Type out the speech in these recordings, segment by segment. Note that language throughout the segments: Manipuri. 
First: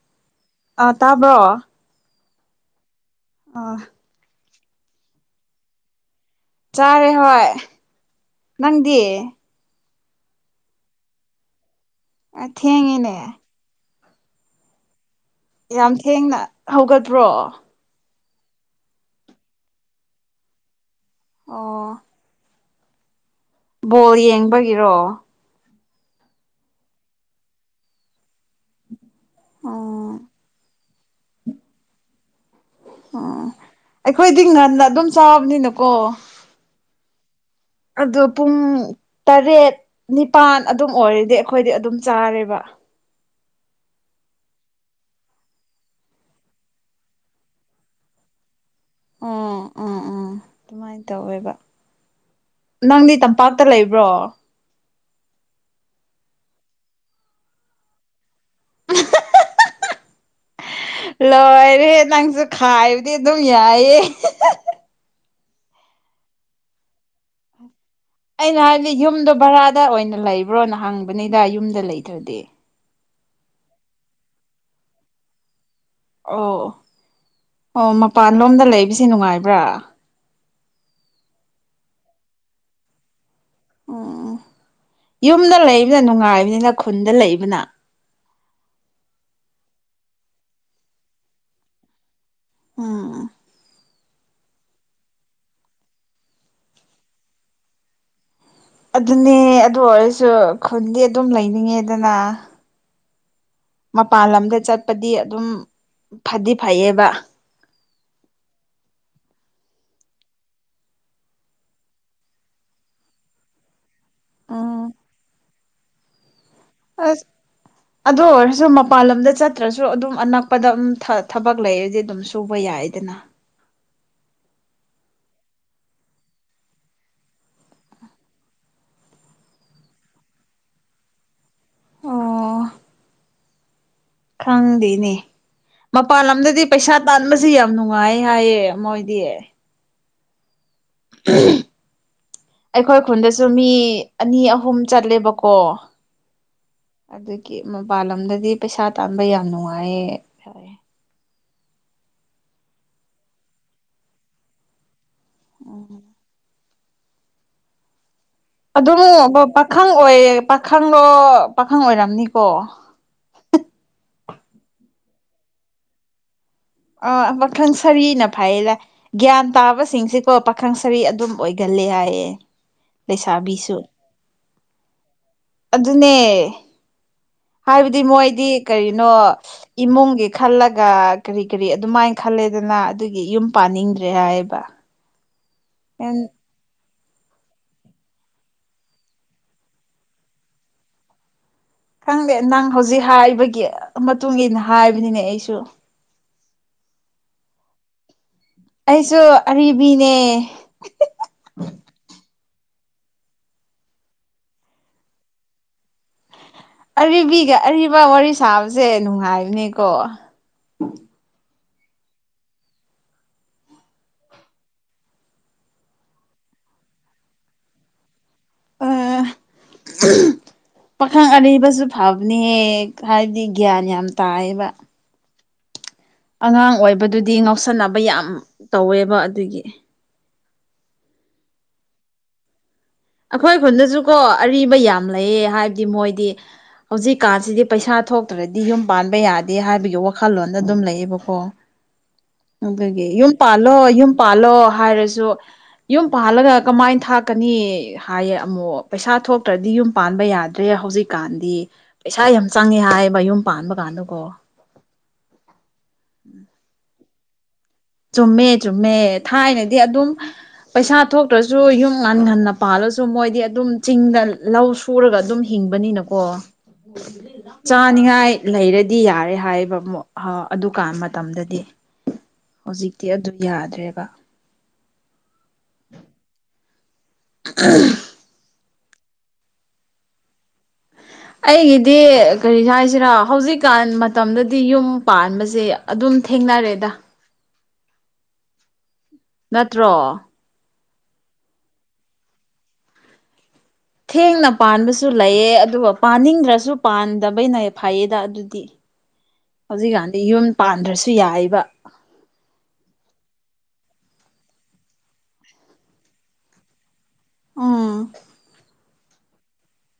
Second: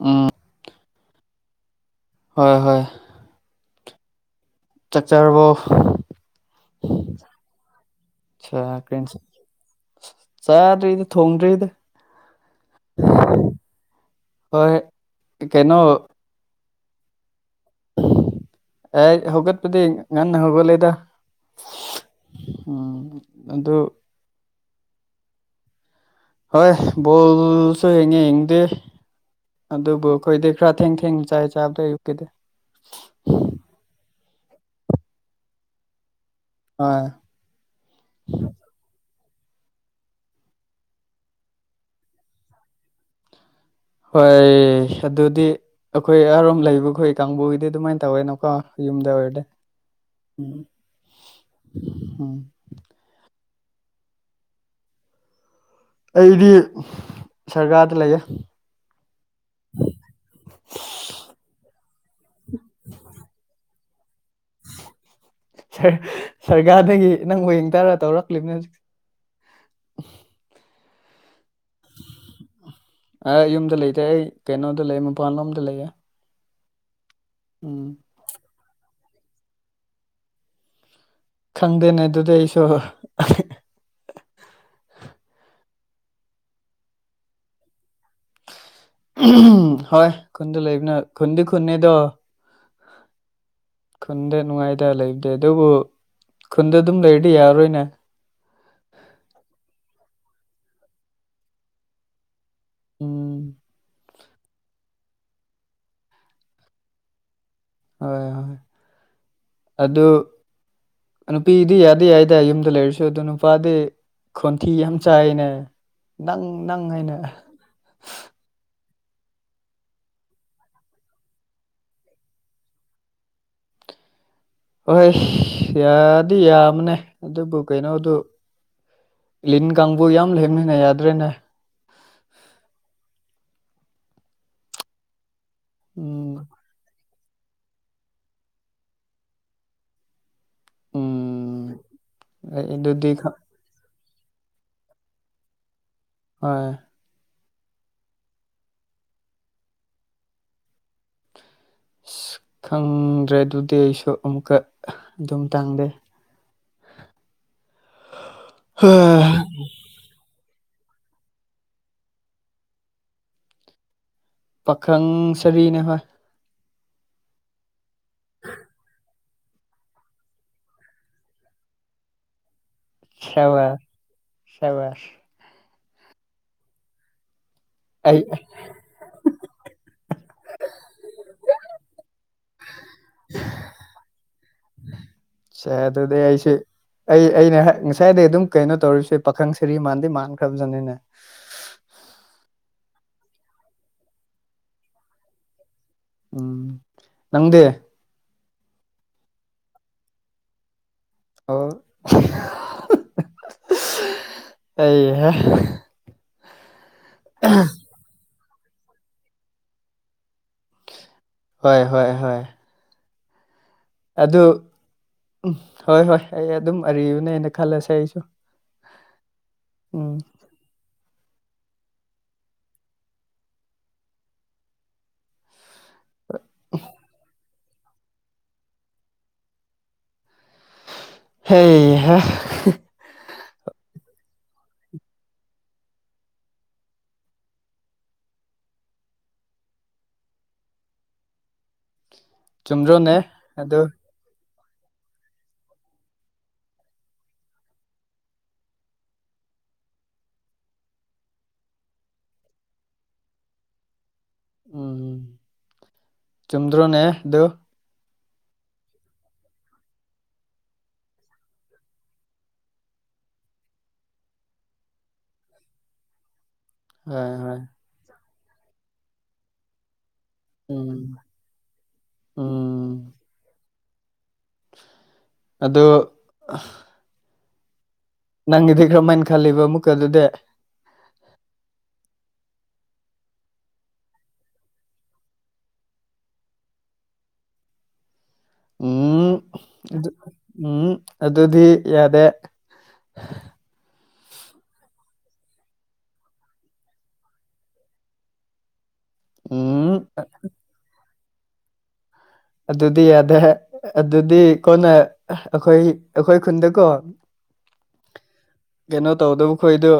ꯎꯝ ꯑꯥ ꯇꯥꯕ꯭ꯔꯣ ꯍꯣꯏ ꯍꯣꯏ ꯑ ꯆꯥꯛꯆꯔꯕꯣ ꯆꯥꯔꯦ ꯍꯣꯏ ꯅꯪꯗꯤ ꯆꯗ꯭ꯔꯤꯗ ꯊꯣꯡꯗ꯭ꯔꯤꯗ ꯑ ꯊꯦꯡꯉꯦꯅꯦ ꯍꯣꯏ ꯀꯩꯅꯣ ꯌꯥꯝ ꯊꯦꯡꯅ ꯍꯧꯒꯠꯇ꯭ꯔꯣ ꯑꯦ ꯍꯧꯒꯠꯄꯗꯤ ꯉꯥꯟꯅ ꯍꯧꯒꯠ ꯂꯩꯗ ꯑꯣ ꯎꯝ ꯑꯗꯨ ꯕꯣꯜ ꯌꯦꯡꯕꯒꯤꯔꯣ ꯍꯣꯏ ꯕꯣꯜꯁꯨ ꯌꯦꯡꯉꯦ ꯌꯦꯡꯗꯦ ꯑꯣ ꯑꯗꯨꯕꯨ ꯑꯩꯈꯣꯏꯗꯤ ꯈꯔ ꯊꯦꯡ ꯊꯦꯡ ꯆꯥꯏ ꯆꯥꯕꯗ ꯑꯌꯨꯛꯀꯤꯗꯤ ꯑꯣ ꯑꯩꯈꯣꯏꯗꯤ ꯉꯟꯅ ꯑꯗꯨꯝ ꯆꯥꯕꯅꯤꯅꯀꯣ ꯍꯣꯏ ꯑꯗꯣ ꯄꯨꯡ ꯇꯔꯦꯠ ꯅꯤꯄꯥꯜ ꯑꯗꯨꯝ ꯑꯣꯏꯔꯗꯤ ꯑꯩꯈꯣꯏꯗꯤ ꯑꯗꯨꯝ ꯆꯥꯔꯦꯕ ꯍꯣꯏ ꯑꯗꯨꯗꯤ ꯑꯩꯈꯣꯏ ꯑꯔꯣꯝ ꯂꯩꯕꯈꯣꯏ ꯀꯥꯡꯕꯨꯒꯤꯗꯤ ꯑꯗꯨꯃꯥꯏꯅ ꯇꯧꯋꯦꯅꯣꯀꯣ ꯎꯝ ꯎꯝ ꯎꯝ ꯑꯗꯨꯃꯥꯏꯅ ꯇꯧꯋꯦꯕ [unintelligible] ꯎꯝ ꯅꯪꯗꯤ ꯇꯝꯄꯥꯛꯇ ꯂꯩꯕ꯭ꯔꯣ ꯑꯩꯗꯤ ꯁꯔꯀꯥꯔꯗ ꯂꯩꯌꯦ [inaudible] ꯂꯣꯏꯔꯦꯍꯦ ꯅꯪꯁꯨ ꯈꯥꯏꯕꯗꯤ ꯑꯗꯨꯝ ꯌꯥꯏꯌꯦ ꯁꯔꯒꯥꯗꯒꯤ ꯅꯪꯕꯨ ꯌꯦꯡ ꯇꯔ ꯇꯧꯔꯣ ꯑꯩꯅ ꯍꯥꯏꯗꯤ ꯌꯨꯝꯗꯣ ꯚꯔꯥꯗ ꯑꯣꯏꯅ ꯂꯩꯕ꯭ꯔꯣꯅ ꯍꯪꯕꯅꯤꯗ ꯌꯨꯝꯗ ꯂꯩꯇ꯭ꯔꯗꯤ ꯑ ꯌꯨꯝꯗ ꯂꯩꯇꯦ ꯑꯩ ꯀꯩꯅꯣꯗ ꯂꯩ ꯃꯄꯥꯟꯂꯣꯝꯗ ꯂꯩꯌꯦ ꯑꯣ ꯎꯝ ꯑꯣ ꯃꯄꯥꯟ ꯂꯣꯝꯗ ꯂꯩꯕꯁꯤ ꯅꯨꯡꯉꯥꯏꯕ꯭ꯔꯥ ꯈꯪꯗꯦꯅꯦ ꯑꯗꯨꯗꯤ ꯑꯩꯁꯨ ꯎꯝ ꯌꯨꯝꯗ ꯂꯩꯕꯅ ꯅꯨꯡꯉꯥꯏꯕꯅꯤꯅ ꯈꯨꯟꯗ ꯂꯩꯕꯅ ꯍꯣꯏ ꯈꯨꯟꯗ ꯂꯩꯕꯅ ꯈꯨꯟꯗꯤ ꯈꯨꯟꯅꯦꯗꯣ ꯎꯝ ꯈꯨꯟꯗ ꯅꯨꯡꯉꯥꯏꯇ ꯂꯩꯕꯗꯦ ꯑꯗꯨꯕꯨ ꯈꯨꯟꯗ ꯑꯗꯨꯝ ꯂꯩꯔꯗꯤ ꯌꯥꯔꯔꯣꯏꯅꯦ ꯑꯗꯨꯅꯦ ꯑꯗꯨ ꯑꯣꯏꯔꯁꯨ ꯈꯨꯟꯗꯤ ꯑꯗꯨꯝ ꯂꯩꯅꯤꯡꯉꯦꯗꯅ ꯎꯝ ꯃꯄꯥꯟ ꯂꯝꯗ ꯆꯠꯄꯗꯤ ꯑꯗꯨꯝ ꯐꯗꯤ ꯐꯩꯌꯦꯕ ꯍꯣꯏ ꯍꯣꯏ ꯑꯗꯨ ꯅꯨꯄꯤꯗꯤ ꯌꯥꯗꯦ ꯌꯥꯏꯗ ꯌꯨꯝꯗ ꯂꯩꯔꯁꯨ ꯑꯗꯣ ꯅꯨꯄꯥꯗꯤ ꯈꯣꯟꯊꯤ ꯎꯝ ꯌꯥꯝ ꯆꯥꯏꯅꯦ ꯅꯪ ꯅꯪ ꯍꯥꯏꯅ ꯑꯁ ꯑꯗꯨ ꯑꯣꯏꯔꯁꯨ ꯃꯄꯥꯟ ꯂꯝꯗ ꯆꯠꯇ꯭ꯔꯁꯨ ꯑꯗꯨꯝ ꯑꯅꯛꯄꯗ ꯑꯗꯨꯝ ꯊꯕꯛ ꯂꯩ ꯍꯧꯖꯤ ꯑꯗꯨꯝ ꯁꯨꯕ ꯌꯥꯏꯗꯅ ꯍꯣꯏ ꯌꯥꯗꯤ ꯌꯥꯕꯅꯦ ꯑꯗꯨꯕꯨ ꯀꯩꯅꯣꯗꯨ ꯂꯤꯟ ꯀꯥꯡꯕꯨ ꯌꯥꯝ ꯂꯦꯡꯃꯤꯟꯅ ꯌꯥꯗ꯭ꯔꯦꯅꯦ ꯑꯣ ꯈꯪꯗꯦꯅꯦ ꯎꯝ ꯃꯄꯥꯟ ꯂꯝꯗꯗꯤ ꯄꯩꯁꯥ ꯇꯥꯟꯕꯁꯦ ꯌꯥꯝ ꯅꯨꯡꯉꯥꯏ ꯍꯥꯏꯌꯦ ꯃꯣꯏꯗꯤ ꯎꯝ ꯑꯩꯈꯣꯏ ꯑꯗꯨꯗꯤ ꯈꯨꯟꯗꯁꯨ ꯃꯤ ꯑꯅꯤ ꯑꯍꯨꯝ ꯆꯠꯂꯦꯕꯀꯣ ꯍꯣꯏ ꯑꯗꯨꯒꯤ ꯃꯄꯥꯟ ꯂꯝꯣꯗꯗꯤ ꯄꯩꯁꯥ ꯇꯥꯟꯕ ꯌꯥꯝ ꯅꯨꯡꯉꯥꯏꯌꯦ ꯍꯥꯏ ꯑꯁ ꯈꯪꯗ꯭ꯔꯦ ꯑꯗꯨꯗꯤ ꯑꯩꯁꯨ ꯑꯃꯨꯛꯀ ꯑꯗꯨꯝ ꯇꯥꯡꯗꯤ ꯎꯝ ꯑꯗꯨꯝ ꯄ ꯄꯥꯈꯪ ꯑꯣꯏꯌꯦ ꯄꯥꯈꯪꯂꯣ ꯄꯥꯈꯪ ꯑꯣꯏꯔꯝꯅꯤꯀꯣ ꯄꯥꯈꯪ ꯁꯔꯤꯅꯦ ꯍꯣꯏ ꯑꯥ ꯃꯈꯡ ꯁꯔꯤꯅ ꯐꯩꯌꯦꯗ ꯒ꯭ꯌꯥꯟ ꯇꯥꯕꯁꯤꯡꯁꯤꯀꯣ ꯄꯥꯈꯪ ꯁꯔꯤ ꯑꯗꯨꯝ ꯑꯣꯏꯒꯜꯂꯦ ꯍꯥꯏꯌꯦ ꯁꯕꯥꯁ ꯂꯩꯁꯥꯕꯤꯁꯨ ꯁꯕꯥꯁ ꯑꯗꯨꯅꯦ ꯍꯥꯏꯕꯗꯤ ꯑꯩ ꯃꯣꯏꯗꯤ ꯀꯔꯤꯅꯣ ꯏꯃꯨꯡꯒꯤ ꯈꯜꯂꯒ ꯀꯔꯤ ꯀꯔꯤ ꯑꯗꯨꯃꯥꯏ ꯈꯜꯂꯦꯗꯅ ꯑꯗꯨꯒꯤ ꯌꯨꯝ ꯄꯥꯟꯅꯤꯡꯗ꯭ꯔꯦ ꯍꯥꯏꯌꯦꯕ ꯁꯦ ꯑꯗꯨꯗꯤ ꯑꯩꯁꯤ ꯑꯩ ꯑꯩꯅ ꯉꯁꯥꯏꯗꯩ ꯑꯗꯨꯝ ꯀꯩꯅꯣ ꯇꯧꯔꯤꯕꯁꯦ ꯄꯥꯈꯪ ꯁꯔꯤ ꯃꯥꯟꯗꯤ ꯃꯥꯟꯈ꯭ꯔꯕꯖꯥꯅꯤꯅꯦ ꯈꯪꯗꯦ ꯅꯪ ꯍꯧꯖꯤꯛ ꯍꯥꯏꯕꯒꯤ ꯃꯇꯨꯡ ꯏꯟꯅ ꯍꯥꯏꯕꯅꯤꯅꯦ ꯑꯩꯁꯨ ꯎꯝ ꯅꯪꯗꯤ ꯑꯩꯁꯨ ꯑꯔꯤꯕꯤꯅꯦ ꯑꯣ ꯑꯩꯍꯥ ꯑꯔꯤꯕꯤꯒ ꯑꯔꯤꯕ ꯋꯥꯔꯤ ꯁꯥꯕꯁꯦ ꯅꯨꯡꯉꯥꯏꯕꯅꯦꯀꯣ ꯍꯣꯏ ꯍꯣꯏ ꯍꯣꯏ ꯑꯗꯨ ꯎꯝ ꯍꯣꯏ ꯍꯣꯏ ꯑꯩ ꯑꯗꯨꯝ ꯑꯔꯤꯕꯅꯦꯅ ꯈꯜꯂꯁꯦ ꯑꯩꯁꯨ ꯎꯝ [inaudible] ꯄꯥꯈꯪ ꯑꯔꯤꯕꯁꯨ ꯐꯕꯅꯦꯍꯦ ꯍꯥꯏꯕꯗꯤ ꯒ꯭ꯌꯥꯟ ꯌꯥꯝ ꯇꯥꯏꯌꯦꯕ ꯑꯉꯥꯡ ꯑꯣꯏꯕꯗꯨꯗꯤ ꯉꯥꯎꯁꯟꯅꯕ ꯌꯥꯝ ꯇꯧꯋꯦꯕ ꯑꯗꯨꯒꯤ ꯍꯦꯍꯥ ꯑꯩꯈꯣꯏ ꯈꯨꯟꯗꯁꯨ ꯀꯣ ꯑꯔꯤꯕ ꯌꯥꯝ ꯂꯩꯌꯦ ꯍꯥꯏꯕꯗꯤ ꯃꯣꯏꯗꯤ ꯍꯧꯖꯤꯛꯀꯥꯟꯁꯤꯗꯤ ꯄꯩꯁꯥ ꯊꯣꯛꯇ꯭ꯔꯗꯤ ꯌꯨꯝ ꯄꯥꯟꯕ ꯌꯥꯗꯦ ꯍꯥꯏꯕꯒꯤ ꯋꯥꯈꯜꯂꯣꯟꯗ ꯑꯗꯨꯝ ꯂꯩꯌꯦꯕꯀꯣ [inaudible] ꯑꯗꯨꯒꯤ ꯆꯨꯝꯗ꯭ꯔꯣꯅꯦ ꯌꯨꯝ ꯄꯥꯜꯂꯣ ꯑꯗꯨ ꯌꯨꯝ ꯄꯥꯜꯂꯣ ꯍꯥꯏꯔꯁꯨ ꯌꯨꯝ ꯄꯥꯜꯂꯒ ꯀꯃꯥꯏ ꯊꯥꯛꯀꯅꯤ ꯍꯥꯏꯌꯦ ꯑꯃꯨꯛ ꯄꯩꯁꯥ ꯊꯣꯛꯇ꯭ꯔꯗꯤ ꯌꯨꯝ ꯄꯥꯟꯕ ꯌꯥꯗ꯭ꯔꯦ ꯍꯧꯖꯤꯛꯀꯥꯟꯗꯤ ꯄꯩꯁꯥ ꯌꯥꯝ ꯆꯪꯉꯦ ꯍꯥꯏꯌꯦꯕ ꯌꯨꯝ ꯄꯥꯟꯕꯀꯥꯟꯗꯀꯣ ꯎꯝ ꯆꯨꯝꯗ꯭ꯔꯣꯅꯦ ꯑꯗꯨ ꯆꯨꯝꯃꯦ ꯆꯨꯝꯃꯦ ꯊꯥꯏꯅꯗꯤ ꯑꯗꯨꯝ ꯄꯩꯁꯥ ꯊꯣꯛꯇ꯭ꯔꯁꯨ ꯌꯨꯝ ꯉꯟ ꯉꯟꯅ ꯄꯥꯜꯂꯁꯨ ꯃꯣꯏꯗꯤ ꯑꯗꯨꯝ ꯆꯤꯡꯗ ꯂꯧ ꯍꯨꯔꯒ ꯑꯗꯨꯝ ꯍꯤꯡꯕꯅꯤꯅꯀꯣ ꯍꯣꯏ ꯍꯣꯏ ꯆꯥꯅꯤꯡꯉꯥꯏ ꯂꯩꯔꯗꯤ ꯌꯥꯔꯦ ꯍꯥꯏꯌꯦꯕ ꯃꯣꯛ ꯍ ꯑꯗꯨꯀꯥꯟ ꯎꯝ ꯃꯇꯝꯗꯗꯤ ꯍꯧꯖꯤꯛꯇꯤ ꯑꯗꯨ ꯌꯥꯗ꯭ꯔꯦꯕ ꯑꯗꯣ [unintelligible] ꯅꯪꯒꯤꯗꯤ ꯀꯔꯝꯍꯥꯏꯅ ꯈꯜꯂꯤꯕ ꯑꯃꯨꯛꯀ ꯑꯗꯨꯗꯤ ꯑꯩꯒꯤꯗꯤ ꯀꯔꯤ ꯍꯥꯏꯁꯤꯔꯥ ꯍꯧꯖꯤꯛꯀꯥꯟ ꯃꯇꯝꯗꯗꯤ ꯌꯨꯝ ꯄꯥꯟꯕꯁꯦ ꯑꯗꯨꯝ ꯊꯦꯡꯅꯔꯦꯗ ꯎꯝ ꯅꯠꯇ꯭ꯔꯣ ꯑꯗꯨ ꯎꯝ ꯑꯗꯨꯗꯤ ꯌꯥꯗꯦ ꯊꯦꯡꯅ ꯄꯥꯟꯕꯁꯨ ꯂꯩꯌꯦ ꯑꯗꯨꯒ ꯄꯥꯅꯤꯡꯗ꯭ꯔꯁꯨ ꯄꯥꯟꯗꯕꯩꯅ ꯐꯩꯌꯦꯗ ꯑꯗꯨꯗꯤ ꯎꯝ ꯍꯧꯖꯤꯛꯀꯥꯟꯗꯤ ꯌꯨꯝ ꯄꯥꯟꯗ꯭ꯔꯁꯨ ꯌꯥꯏꯕ ꯑꯗꯨꯗꯤ ꯌꯥꯗꯦ ꯑꯗꯨꯗꯤ ꯀꯣꯟꯅ ꯑꯩꯈꯣꯏ ꯑꯩꯈꯣꯏ ꯈꯨꯟꯗꯀꯣ ꯎꯝ ꯀꯩꯅꯣ ꯇꯧꯗꯕ ꯈꯣꯏꯗꯣ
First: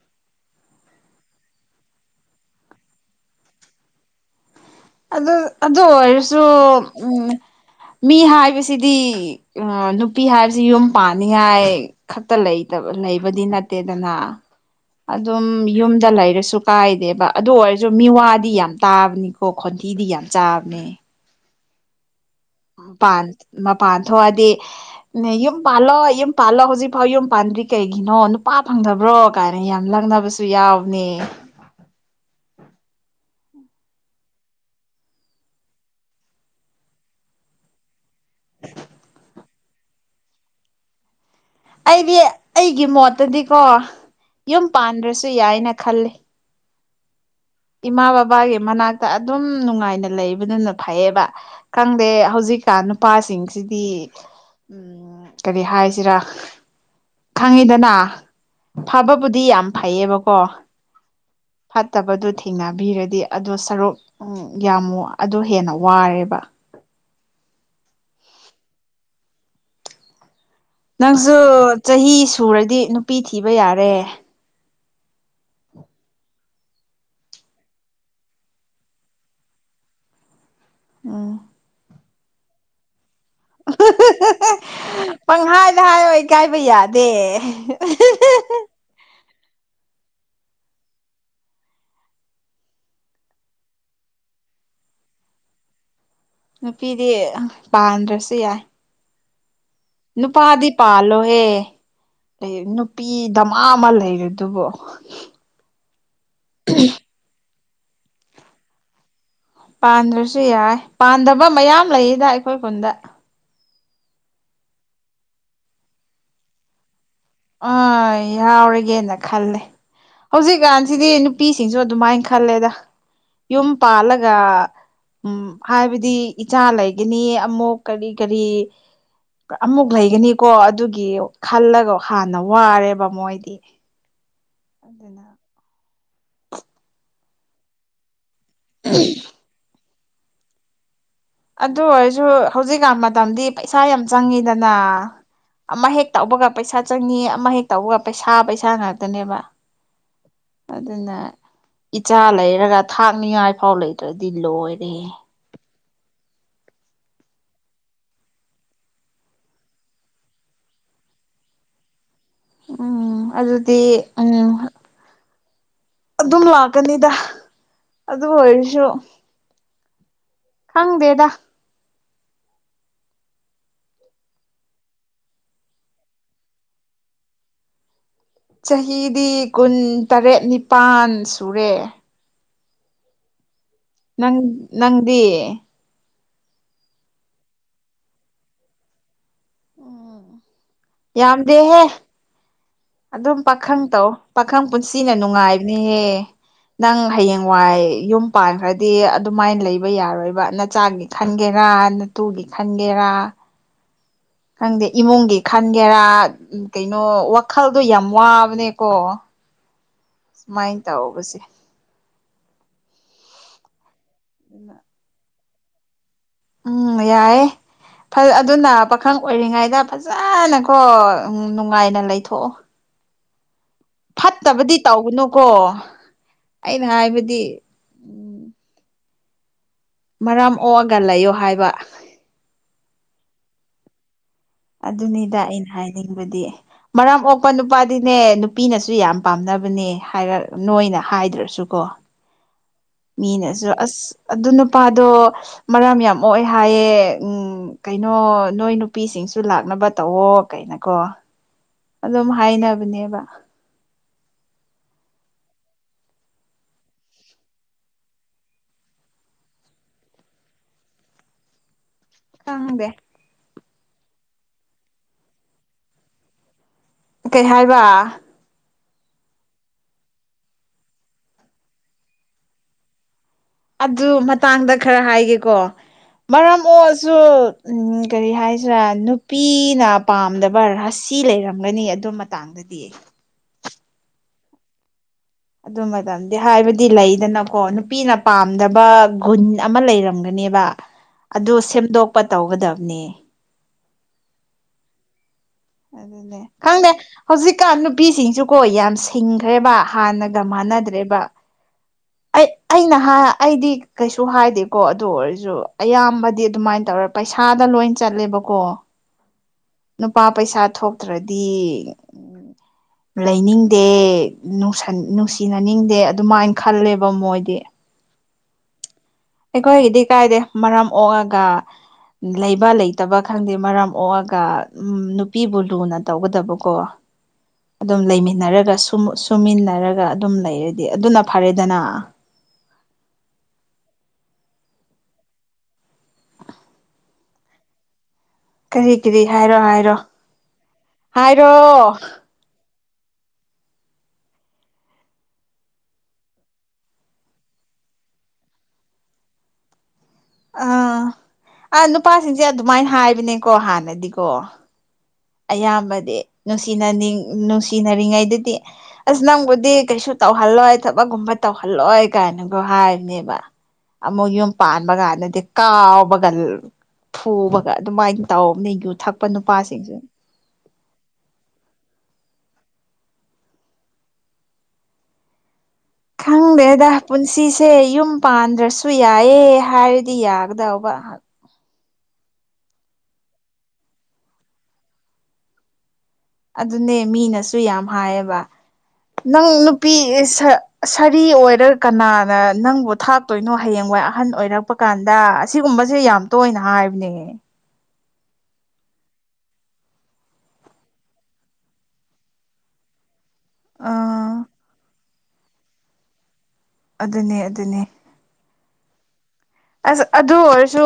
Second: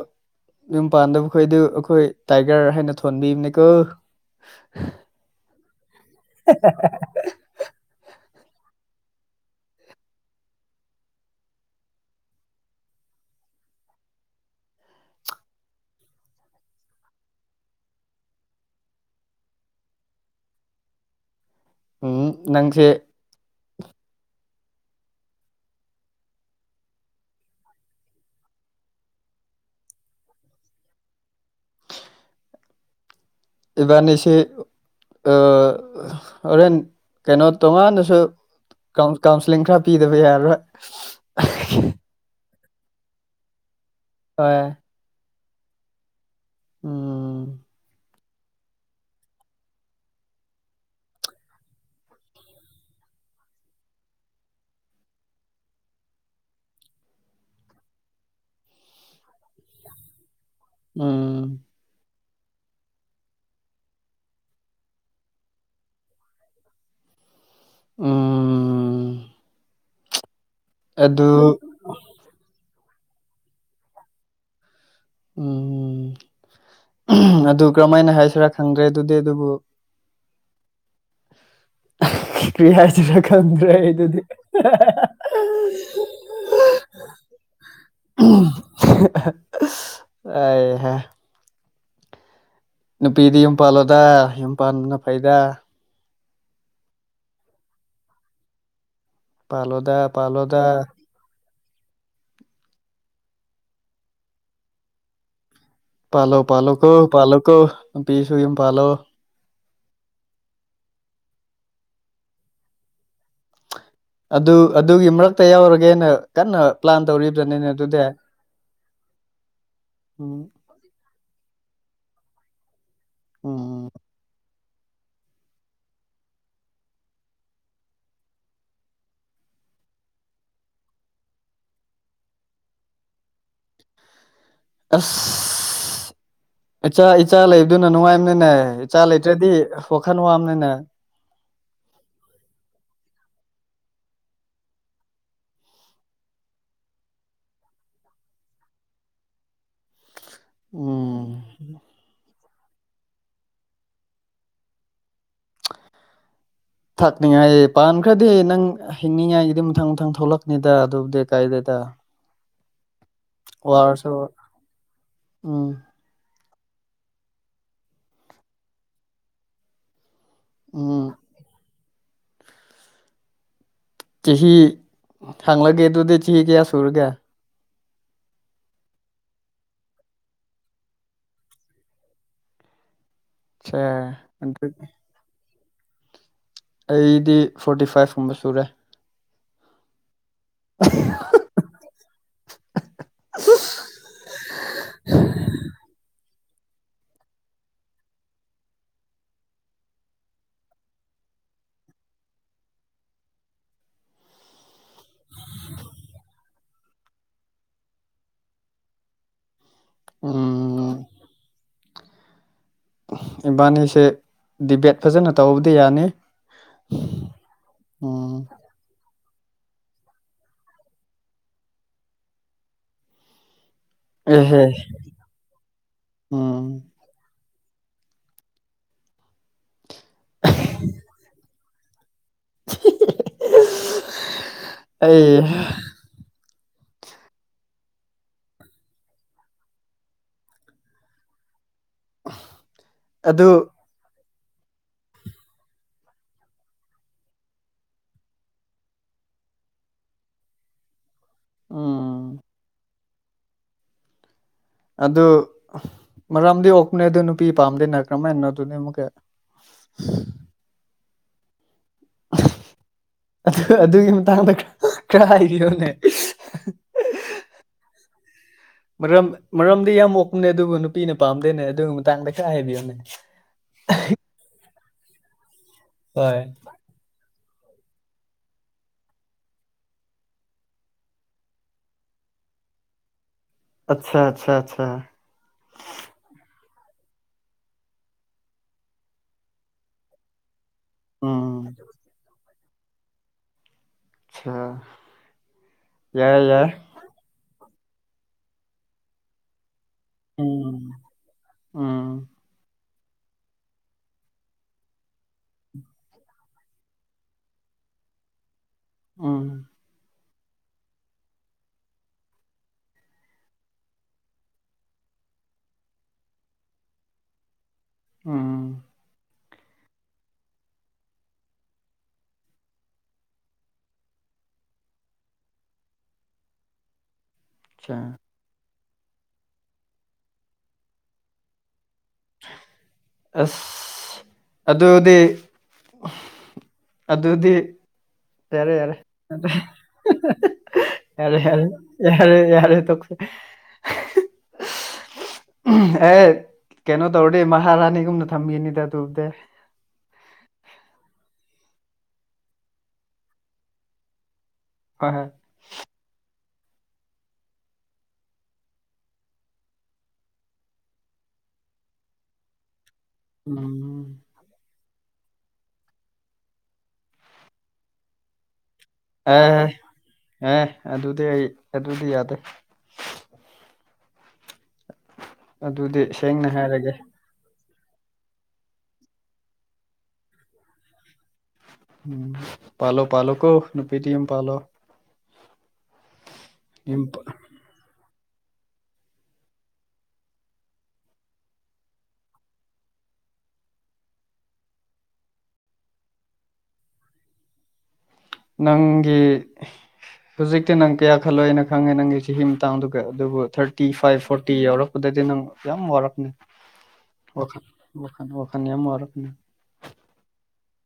ꯌꯨꯝ ꯄꯥꯟꯗꯕ ꯈꯣꯏꯗꯨ ꯑꯩꯈꯣꯏ ꯇꯥꯏꯒ꯭ꯔ ꯍꯥꯏꯅ ꯊꯣꯟꯕꯤꯕꯅꯦꯀꯣ ꯑꯗꯨ ꯑꯗꯨ ꯑꯣꯏꯔꯁꯨ ꯎꯝ ꯃꯤ ꯍꯥꯏꯕꯁꯤꯗꯤ ꯎꯝ ꯅꯨꯄꯤ ꯍꯥꯏꯕꯁꯤ ꯌꯨꯝ ꯄꯥꯟꯅꯤꯉꯥꯏ ꯈꯛꯇ ꯂꯩꯇꯕ ꯂꯩꯕꯗꯤ ꯅꯠꯇꯦꯗꯅ ꯑꯗꯨꯝ ꯌꯨꯝꯗ ꯂꯩꯔꯁꯨ ꯀꯥꯏꯗꯦꯕ ꯑꯗꯨ ꯑꯣꯏꯔꯁꯨ ꯃꯤꯋꯥꯗꯤ ꯌꯥꯝ ꯇꯥꯕꯅꯤ ꯍꯣ ꯈꯣꯟꯊꯤꯗꯤ ꯌꯥꯝ ꯆꯥꯕꯅꯦ ꯎꯝ ꯅꯪꯁꯦ꯫ ꯄꯥꯟ ꯃꯄꯥꯟ ꯊꯣꯛꯑꯗꯤ ꯅ ꯌꯨꯝ ꯄꯥꯜꯂꯣ ꯌꯨꯝ ꯄꯥꯜꯂꯣ ꯍꯧꯖꯤꯛꯐꯥꯎ ꯌꯨꯝ ꯄꯥꯟꯗ꯭ꯔꯤ ꯀꯩꯒꯤꯅꯣ ꯅꯨꯄꯥ ꯐꯪꯗꯕ꯭ꯔꯣ ꯀꯥꯏꯅ ꯌꯥꯝ ꯂꯛꯅꯕꯁꯨ ꯌꯥꯎꯕꯅꯤ꯫ ꯏꯕꯥꯅꯤꯁꯤ ꯑ ꯍꯣꯔꯦꯟ ꯀꯩꯅꯣ ꯇꯣꯉꯥꯟꯅꯁꯨ ꯀꯥꯎꯟ ꯀꯥꯎꯟꯁꯤꯂꯤꯡ ꯈꯔ ꯄꯤꯗꯕ ꯌꯥꯔꯔꯣꯏ ꯑꯩꯗꯤ ꯑꯩꯒꯤ ꯃꯣꯠꯇꯗꯤꯀꯣ ꯍꯣꯏ ꯌꯨꯝ ꯄꯥꯟꯗ꯭ꯔꯁꯨ ꯌꯥꯏꯅ ꯈꯜꯂꯤ꯫ ꯎꯝ ꯏꯃꯥ ꯕꯕꯥꯒꯤ ꯃꯅꯥꯛꯇ ꯑꯗꯨꯝ ꯅꯨꯡꯉꯥꯏꯅ ꯂꯩꯕꯗꯨꯅ ꯐꯩꯌꯦꯕ꯫ ꯈꯪꯗꯦ ꯍꯧꯖꯤꯛꯀꯥꯟ ꯅꯨꯄꯥꯁꯤꯡꯁꯤꯗꯤ꯫ ꯀꯔꯤ ꯍꯥꯏꯁꯤꯔꯥ ꯈꯪꯉꯤꯗꯅ ꯐꯕꯕꯨꯗꯤ ꯌꯥꯝ ꯐꯩꯌꯦꯕꯀꯣ ꯎꯝ ꯐꯠꯇꯕꯗꯨꯗꯤ ꯊꯦꯡꯅꯕꯤꯔꯗꯤ ꯑꯗꯣ ꯁꯔꯨꯛ ꯌꯥꯝꯃꯨ ꯑꯗꯣ ꯍꯦꯟꯅ ꯋꯥꯔꯦꯕ ꯎꯝ ꯅꯪꯁꯨ ꯑꯗꯨ ꯆꯍꯤ ꯁꯨꯔꯗꯤ ꯅꯨꯄꯤ ꯊꯤꯕ ꯌꯥꯔꯦ꯫ ꯎꯝ ꯑꯗꯨ ꯀꯔꯝꯍꯥꯏꯅ ꯍꯥꯏꯁꯤꯔꯥ ꯈꯪꯗ꯭ꯔꯦ ꯑꯗꯨꯗꯤ ꯑꯗꯨꯕꯨ ꯎꯝ ꯀꯔꯤ ꯍꯥꯏꯁꯤꯔ ꯗꯨꯗꯤ ꯄꯪꯍꯥꯏꯗ ꯍꯥꯏꯌꯣ ꯏꯀꯥꯏꯕ ꯌꯥꯗꯦ꯫ [unintelligible] ꯅꯨꯄꯤꯗꯤ ꯌꯨꯝ ꯄꯥꯜꯂꯣꯗ ꯌꯨꯝ ꯄꯥꯟꯕꯅ ꯐꯩꯗ ꯅꯨꯄꯤꯗꯤ ꯄꯥꯟꯗ꯭ꯔꯁꯨ ꯌꯥꯏ ꯄꯜꯂꯣꯗ ꯅꯨꯄꯥꯥꯗꯤ ꯄꯥꯜꯂꯣ ꯍꯦ꯫ ꯀꯩ ꯅꯨꯄꯤ ꯗꯃ ꯑꯃ ꯂꯩꯔꯗꯨꯕꯣ ꯄꯥꯜꯂꯣ ꯄꯥꯜꯂꯣ ꯀꯣ ꯄꯥꯜꯂꯣ ꯀꯣ ꯅꯨꯄꯤꯁꯨ ꯌꯨꯝ ꯄꯥꯜꯂꯣ꯫ ꯄꯥꯟꯗ꯭ꯔꯁꯨ ꯌꯥꯏ ꯄꯥꯟꯗꯕ ꯃꯌꯥꯝ ꯂꯩꯌꯦꯗ ꯑꯩꯈꯣꯏ ꯈꯨꯟꯗ ꯑꯗꯨ ꯑꯗꯨꯒꯤ ꯃꯔꯛꯇ ꯌꯥꯎꯔꯒꯦꯅ ꯀꯟꯅ ꯄ꯭ꯂꯥꯟ ꯇꯧꯔꯤ ꯑ ꯌꯥꯎꯔꯒꯦꯅ ꯈꯜꯂꯦ ꯎꯝ ꯍꯧꯖꯤꯛꯀꯥꯟꯁꯤꯗꯤ ꯅꯨꯞ ꯅꯨꯄꯤꯁꯤꯡꯁꯨ ꯑꯗꯨꯃꯥꯏꯅ ꯈꯜꯂꯦꯗ ꯌꯨꯝ ꯎꯝ ꯄꯥꯜꯂꯒ ꯎꯝ ꯍꯥꯏꯕꯗꯤ ꯏꯆꯥ ꯂꯩꯒꯅꯤ ꯑꯃꯨꯛ ꯀꯔꯤ ꯀꯔꯤ ꯑꯃꯨꯛ ꯂꯩꯒꯅꯤꯀꯣ ꯑꯗꯨꯒꯤ ꯈꯜꯂꯒ ꯍꯥꯟꯅ ꯋꯥꯔꯦꯕ ꯃꯣꯏꯗꯤ꯫ ꯑ ꯑꯗꯨꯅ ꯑꯆꯥ ꯏꯆꯥ ꯂꯩꯕꯗꯨꯅ ꯅꯨꯡꯉꯥꯏꯕꯅꯤꯅꯦ ꯏꯆꯥ ꯂꯩꯇ꯭ꯔꯗꯤ ꯋꯥꯈꯜ ꯋꯥꯕꯅꯤꯅꯦ꯫ ꯑꯗꯨ ꯑꯣꯏꯔꯁꯨ ꯍꯧꯖꯤꯛꯀꯥꯟ ꯃꯇꯝꯗꯤ ꯄꯩꯁꯥ ꯌꯥꯝ ꯆꯪꯉꯤꯗꯅ ꯑꯃ ꯍꯦꯛ ꯇꯧꯕꯒ ꯄꯩꯁꯥ ꯆꯪꯉ ꯑꯃ ꯍꯦꯛ ꯇꯧꯕꯒ ꯄꯩꯁꯥ ꯄꯩꯁꯥ ꯉꯥꯛꯇꯅꯦꯕ [inaudible] ꯑꯗꯨꯅ ꯎꯝ ꯏꯆꯥ ꯂꯩꯔꯒ ꯊꯥꯛꯅꯤꯉꯥꯏ ꯐꯥꯎ ꯂꯩꯇ꯭ꯔꯗꯤ ꯂꯣꯏꯔꯦ꯫ ꯊꯛꯅꯤꯡꯉꯥꯏ ꯄꯥꯟꯈ꯭ꯔꯗꯤ ꯅꯪ ꯍꯤꯡꯅꯤꯡꯉꯥꯏꯒꯤꯗꯤ ꯃꯊꯪ ꯃꯊꯪ ꯊꯣꯛꯂꯛꯅꯤꯗ ꯑꯗꯨꯕꯨꯗꯤ ꯀꯥꯏꯗꯗ ꯎꯝ ꯑꯗꯨꯗꯤ ꯎꯝ ꯎꯝ ꯑꯗꯨꯝ ꯂꯥꯛꯀꯅꯤꯗ ꯑꯗꯨ ꯑꯣꯏꯔꯁꯨ ꯎꯝ ꯍꯪꯗꯦꯗꯥ꯫ ꯆꯍꯤ ꯍꯥꯡꯪꯂꯒꯦ ꯑꯗꯨꯗꯤ ꯆꯍꯤ ꯀꯌꯥ ꯁꯨꯔꯒꯦ꯫ ꯆꯍꯤꯗꯤ ꯀꯨꯟ ꯇꯔꯦꯠ ꯅꯤꯄꯜ ꯁꯨꯔꯦ꯫ [unintelligible] ꯅꯪ ꯅꯪꯗꯤ꯫ ꯑꯩꯗꯤ ꯐꯣꯔꯇꯤ ꯐꯥꯏꯚꯀꯨꯝꯕ ꯁꯨꯔꯦ ꯎ ꯌꯥꯝꯗꯦꯍꯦ ꯑꯗꯨꯝ ꯄꯥꯈꯪ ꯇꯧ ꯄꯥꯈꯪ ꯄꯨꯟꯁꯤꯅ ꯅꯨꯡꯉꯥꯏꯕꯅꯦꯍꯦ ꯅꯪ ꯍꯌꯦꯡꯋꯥꯏ ꯌꯨꯝ ꯄꯥꯟꯈ꯭ꯔꯗꯤ ꯑꯗꯨꯃꯥꯏꯅ ꯂꯩꯕ ꯌꯥꯔꯣꯏꯕ ꯅ ꯆꯥꯡꯒꯤ ꯈꯟꯒꯦꯔꯥ ꯅꯠꯇꯨꯒꯤ ꯈꯟꯒꯦꯔꯥ ꯈꯪꯗꯦ ꯏꯃꯨꯡꯒꯤ ꯈꯟꯒꯦꯔꯥ ꯎ ꯀꯩꯅꯣ ꯋꯥꯈꯜꯗꯣ ꯌꯥꯝ ꯋꯥꯕꯅꯦꯀꯣ ꯁꯨꯃꯥꯏꯅ ꯎꯝ ꯇꯧꯕꯁꯦ ꯏꯕꯥꯅꯤꯁꯦ ꯗꯤꯕꯦꯠ ꯐꯖꯅ ꯇꯧꯕꯗꯤ ꯌꯥꯅꯤ ꯎꯝ ꯌꯥꯏꯦ ꯐ ꯎꯝ ꯑꯗꯨꯅ ꯑꯈꯪ ꯑꯣꯏꯔꯤꯉꯩꯗ ꯐꯖꯅꯀꯣ ꯅꯨꯡꯉꯥꯏꯅ ꯂꯩꯊꯣꯛꯑꯣ ꯑꯦꯍꯦ ꯐꯠꯇꯕꯗꯤ ꯇꯧꯒꯅꯨꯀꯣ ꯎꯝ ꯑꯩꯅ ꯍꯥꯏꯕꯗꯤ ꯃꯔꯥꯝ ꯑꯣꯛꯑꯒ ꯂꯩꯌꯣ ꯍꯥꯏꯕ [unintelligible] ꯑꯩ ꯑꯗꯨꯅꯤꯗ ꯑꯩꯅ ꯍꯥꯏꯅꯤꯡꯕꯗꯤ ꯃꯔꯝ ꯑꯣꯛꯄ ꯅꯨꯄꯥꯗꯤꯅꯦ ꯅꯨꯄꯤꯅꯁꯨ ꯌꯥꯝ ꯄꯥꯝꯅꯕꯅꯦ ꯍꯥꯏꯔ ꯅꯣꯏꯅ ꯍꯥꯏꯗ꯭ꯔꯁꯨꯀꯣ [unintelligible] ꯃꯤꯅꯁꯨ ꯑꯁ ꯑꯗꯨ ꯅꯨꯄꯥꯗꯣ ꯃꯔꯥꯝ ꯌꯥꯝ ꯑꯣꯑꯦ ꯍꯥꯏꯌꯦ ꯎꯝ ꯀꯩꯅꯣ ꯅꯣꯏ ꯅꯨꯄꯤꯁꯤꯡꯁꯨ ꯂꯥꯛꯅꯕ ꯇꯧꯋ ꯀꯩꯅꯀꯣ ꯎꯝ ꯑꯗꯨꯝ ꯍꯥꯏꯅꯕꯅꯦꯕ ꯑꯗꯨ ꯃꯔꯝꯗꯤ ꯑꯣꯛꯄꯅꯦ ꯑ ꯑꯗꯨ ꯅꯨꯄꯤ ꯄꯥꯝꯗꯅ ꯀꯝꯍꯥꯏꯅꯣ ꯑꯗꯨꯅꯤ ꯑꯃꯨꯛꯀ ꯑꯪꯗꯦ ꯑꯗꯨ ꯑꯗꯨꯒꯤ ꯃꯇꯥꯡꯗ ꯈꯔ ꯍꯥꯏꯕꯤꯌꯣꯅꯦ ꯀꯩ ꯍꯥꯏꯕ ꯃꯔꯝ ꯃꯔꯝꯗꯤ ꯌꯥꯝ ꯑꯣꯛꯄꯅꯦ ꯑꯗꯨꯕꯨ ꯅꯨꯄꯤꯅ ꯄꯥꯝꯗꯦꯅꯦ ꯑꯗꯨꯒꯤ ꯃꯇꯥꯡꯗ ꯈꯔ ꯍꯥꯏꯕꯤꯌꯝꯅꯦ [unintelligible] ꯑꯗꯨ ꯃꯇꯥꯡꯗ ꯈꯔ ꯍꯥꯏꯒꯦꯀꯣ ꯍꯣꯏ ꯃꯔꯝ ꯑꯣꯏ ꯁꯨ ꯀꯔꯤ ꯍꯥꯏꯁꯤꯔꯥ ꯅꯨꯄꯤꯅ ꯄꯥꯝꯗꯕ ꯔꯁꯤ ꯂꯩꯔꯝꯒꯅꯤ ꯑꯗꯨ ꯃꯇꯥꯡꯗ ꯅꯕꯗꯤꯌꯦ ꯑꯆꯥ ꯑꯆꯥ ꯑꯆꯥ ꯑꯗꯨ ꯃꯦꯗꯥꯝꯗꯤ ꯍꯥꯏꯕꯗꯤ ꯂꯩꯗꯅꯀꯣ ꯅꯨꯄꯤꯅ ꯄꯥꯝꯗꯕ ꯒꯨꯟ ꯑꯃ ꯂꯩꯔꯝꯒꯅꯦꯕ ꯑꯗꯨ ꯎꯝ ꯁꯦꯝꯗꯣꯛꯄ ꯇꯧꯒꯗꯕꯅꯤ ꯑꯆꯥ ꯑꯗꯨꯅꯦ ꯌꯥꯏ ꯌꯥꯏ ꯈꯪꯗꯦ ꯍꯧꯖꯤꯛꯀꯥꯟ ꯅꯨꯄꯤꯁꯤꯡꯁꯨꯀꯣ ꯌꯥꯝ ꯁꯤꯡꯈ꯭ꯔꯦꯕ ꯍꯥꯟꯅꯒ ꯎꯝ ꯃꯥꯟꯅꯗ꯭ꯔꯦꯕ ꯎꯝ ꯑꯩ ꯑꯩꯅ ꯑꯩꯗꯤ ꯀꯩꯁꯨ ꯍꯥꯏꯗꯦꯀꯣ ꯑꯗꯨ ꯑꯣꯏꯔꯁꯨ ꯑꯌꯥꯝꯕꯗꯤ ꯑꯗꯨꯃꯥꯏꯅ ꯇꯧꯔ ꯄꯩꯁꯥꯗ ꯂꯣꯏ ꯆꯠꯂꯦꯕꯀꯣ ꯎꯝ ꯅꯨꯄꯥ ꯄꯩꯁꯥ ꯊꯣꯛꯇ꯭ꯔꯗꯤ [inaudible] ꯂꯩꯅꯤꯡꯗꯦ ꯅꯨꯡ ꯅꯨꯡꯁꯤꯅꯅꯤꯡꯗꯦ ꯑꯗꯨꯃꯥꯏꯅ ꯈꯜꯂꯦꯕ ꯃꯣꯏꯗꯤ ꯎꯥ ꯑꯩꯈꯣꯏꯒꯤꯗꯤ ꯀꯥꯏꯗꯦ ꯃꯔꯝ ꯑꯣꯛꯑꯒ ꯂꯩꯕ ꯂꯩꯇꯕ ꯈꯪꯗꯦ ꯃꯔꯝ ꯑꯣꯑꯒ ꯎ ꯅꯨꯄꯤꯕꯨ ꯂꯨꯅ ꯇꯧꯒꯗꯕꯀꯣ [inaudible] ꯑꯗꯨꯝ ꯂꯩꯃꯤꯟꯅꯔꯒ ꯁꯨꯃꯤꯟꯅꯔꯒ ꯑꯗꯨꯝ ꯂꯩꯔꯗꯤ ꯑꯗꯨꯅ ꯐꯔꯦꯗꯅ ꯑꯁ ꯑꯗꯨꯗꯤ ꯑꯗꯨꯗꯤ ꯌꯥꯔꯦ ꯀꯔꯤ ꯌꯥꯔꯦ ꯀꯔꯤ ꯍꯥꯏꯔꯣ ꯍꯥꯏꯔꯣ [unintelligible] ꯔ ꯌꯥꯔꯦ ꯍꯥꯏꯔꯣ ꯌꯥꯔꯦ ꯌꯥꯔꯦ ꯌꯥꯔꯦ ꯇ [unintelligible] ꯑꯦ ꯀꯩꯅꯣ ꯇꯧꯔꯗꯦ ꯃꯍꯥꯔꯥꯅꯤꯒꯨꯝꯅ ꯊꯝꯈꯤꯅꯤꯗ ꯑꯗꯨꯕꯗ ꯑꯥ ꯑꯥ ꯅꯨꯄꯥꯁꯤꯡꯁꯦ ꯑꯗꯨꯃꯥꯏꯅ ꯍꯥꯏꯕꯅꯦꯀꯣ ꯍꯥꯟꯅꯗꯤꯀꯣ ꯍꯣꯏ ꯍꯣꯏ ꯑꯌꯥꯝꯕꯗꯤ ꯅꯨꯡꯁꯤꯅꯅꯤꯡ ꯅꯨꯡꯁꯤꯅꯔꯤꯉꯩꯗꯨꯗꯤ ꯑꯁ ꯅꯪꯕꯨꯗꯤ ꯀꯩꯁꯨ ꯇꯧꯍꯜꯂꯣꯏ ꯊꯕꯛꯒꯨꯝꯕ ꯇꯧꯍꯜꯂꯣꯏ ꯀꯥꯏꯅꯒ ꯍꯥꯏꯔꯤꯅꯦꯕ ꯎꯝ ꯑꯃꯨꯛ ꯌꯨꯝ ꯄꯥꯟꯕ ꯀꯥꯟꯗꯗꯤ ꯀꯥꯎꯕꯒ ꯐꯨꯕꯒ ꯑꯗꯨꯃꯥꯏꯅ ꯇꯧꯅꯦ ꯌꯨ ꯊꯛꯄ ꯑꯦ ꯅꯨꯄꯥꯁꯤꯡꯁꯦ ꯑꯦ ꯑꯗꯨꯗꯤ ꯑꯩ ꯑꯗꯨꯗꯤ ꯌꯥꯗꯦ ꯑꯗꯨꯗꯤ ꯁꯦꯡꯅ ꯍꯥꯏꯔꯒꯦ ꯈꯪꯗꯦꯗ ꯄꯨꯟꯁꯤꯁꯦ ꯌꯨꯝ ꯄꯥꯟꯗ꯭ꯔꯁꯨ ꯌꯥꯏꯌꯦ ꯍꯥꯏꯔꯗꯤ ꯌꯥꯒꯗꯧꯕ ꯎꯝ ꯄꯜꯣ ꯄꯜꯣ ꯀꯣ ꯅꯨꯄꯤꯇꯝ ꯄꯜꯣ ꯑꯗꯨꯅꯦ ꯌꯨꯝ ꯃꯤꯅꯁꯨ ꯌꯥꯝ ꯍꯥꯏꯌꯦꯕ ꯅꯪ ꯅꯨꯄꯤ ꯁꯥꯔꯤ ꯑꯣꯏꯔꯒ ꯀꯅꯥꯅ ꯅꯪꯕꯨ ꯊꯥꯛ ꯇꯣꯏꯅꯣ ꯍꯌꯦꯡ ꯋꯥꯏ ꯑꯍꯟ ꯑꯣꯏꯔꯛꯄ ꯀꯥꯟꯗ ꯑꯁꯤꯒꯨꯝꯕꯁꯦ ꯌꯥꯝ ꯇꯣꯏꯅ ꯍꯥꯏꯕꯅꯦ ꯅꯪꯒꯤ ꯍꯧꯖꯤꯛꯇꯤ ꯅꯪ ꯀꯌꯥ ꯈꯜꯂꯣ ꯍꯥꯏꯅ ꯈꯪꯉꯦ ꯅꯪꯒꯤ ꯆꯍꯤ ꯃꯇꯥꯡꯗꯨꯒ ꯑꯗꯨꯕꯨ ꯊꯥꯔꯇꯤ ꯐꯥꯏꯚ ꯑꯥ ꯐꯣꯔꯇꯤ ꯌꯥꯎꯔꯛꯄꯗꯗꯤ ꯅꯪ ꯌꯥꯝ ꯋꯥꯔꯛꯅꯦ ꯑꯗꯨꯅꯦ ꯑ ꯑꯗꯨꯅꯦ ꯈꯅꯅꯤ ꯌꯥꯝ ꯑꯃꯨꯔꯅ ꯑꯁ ꯑꯗꯨ ꯑꯣꯏꯔꯁꯨ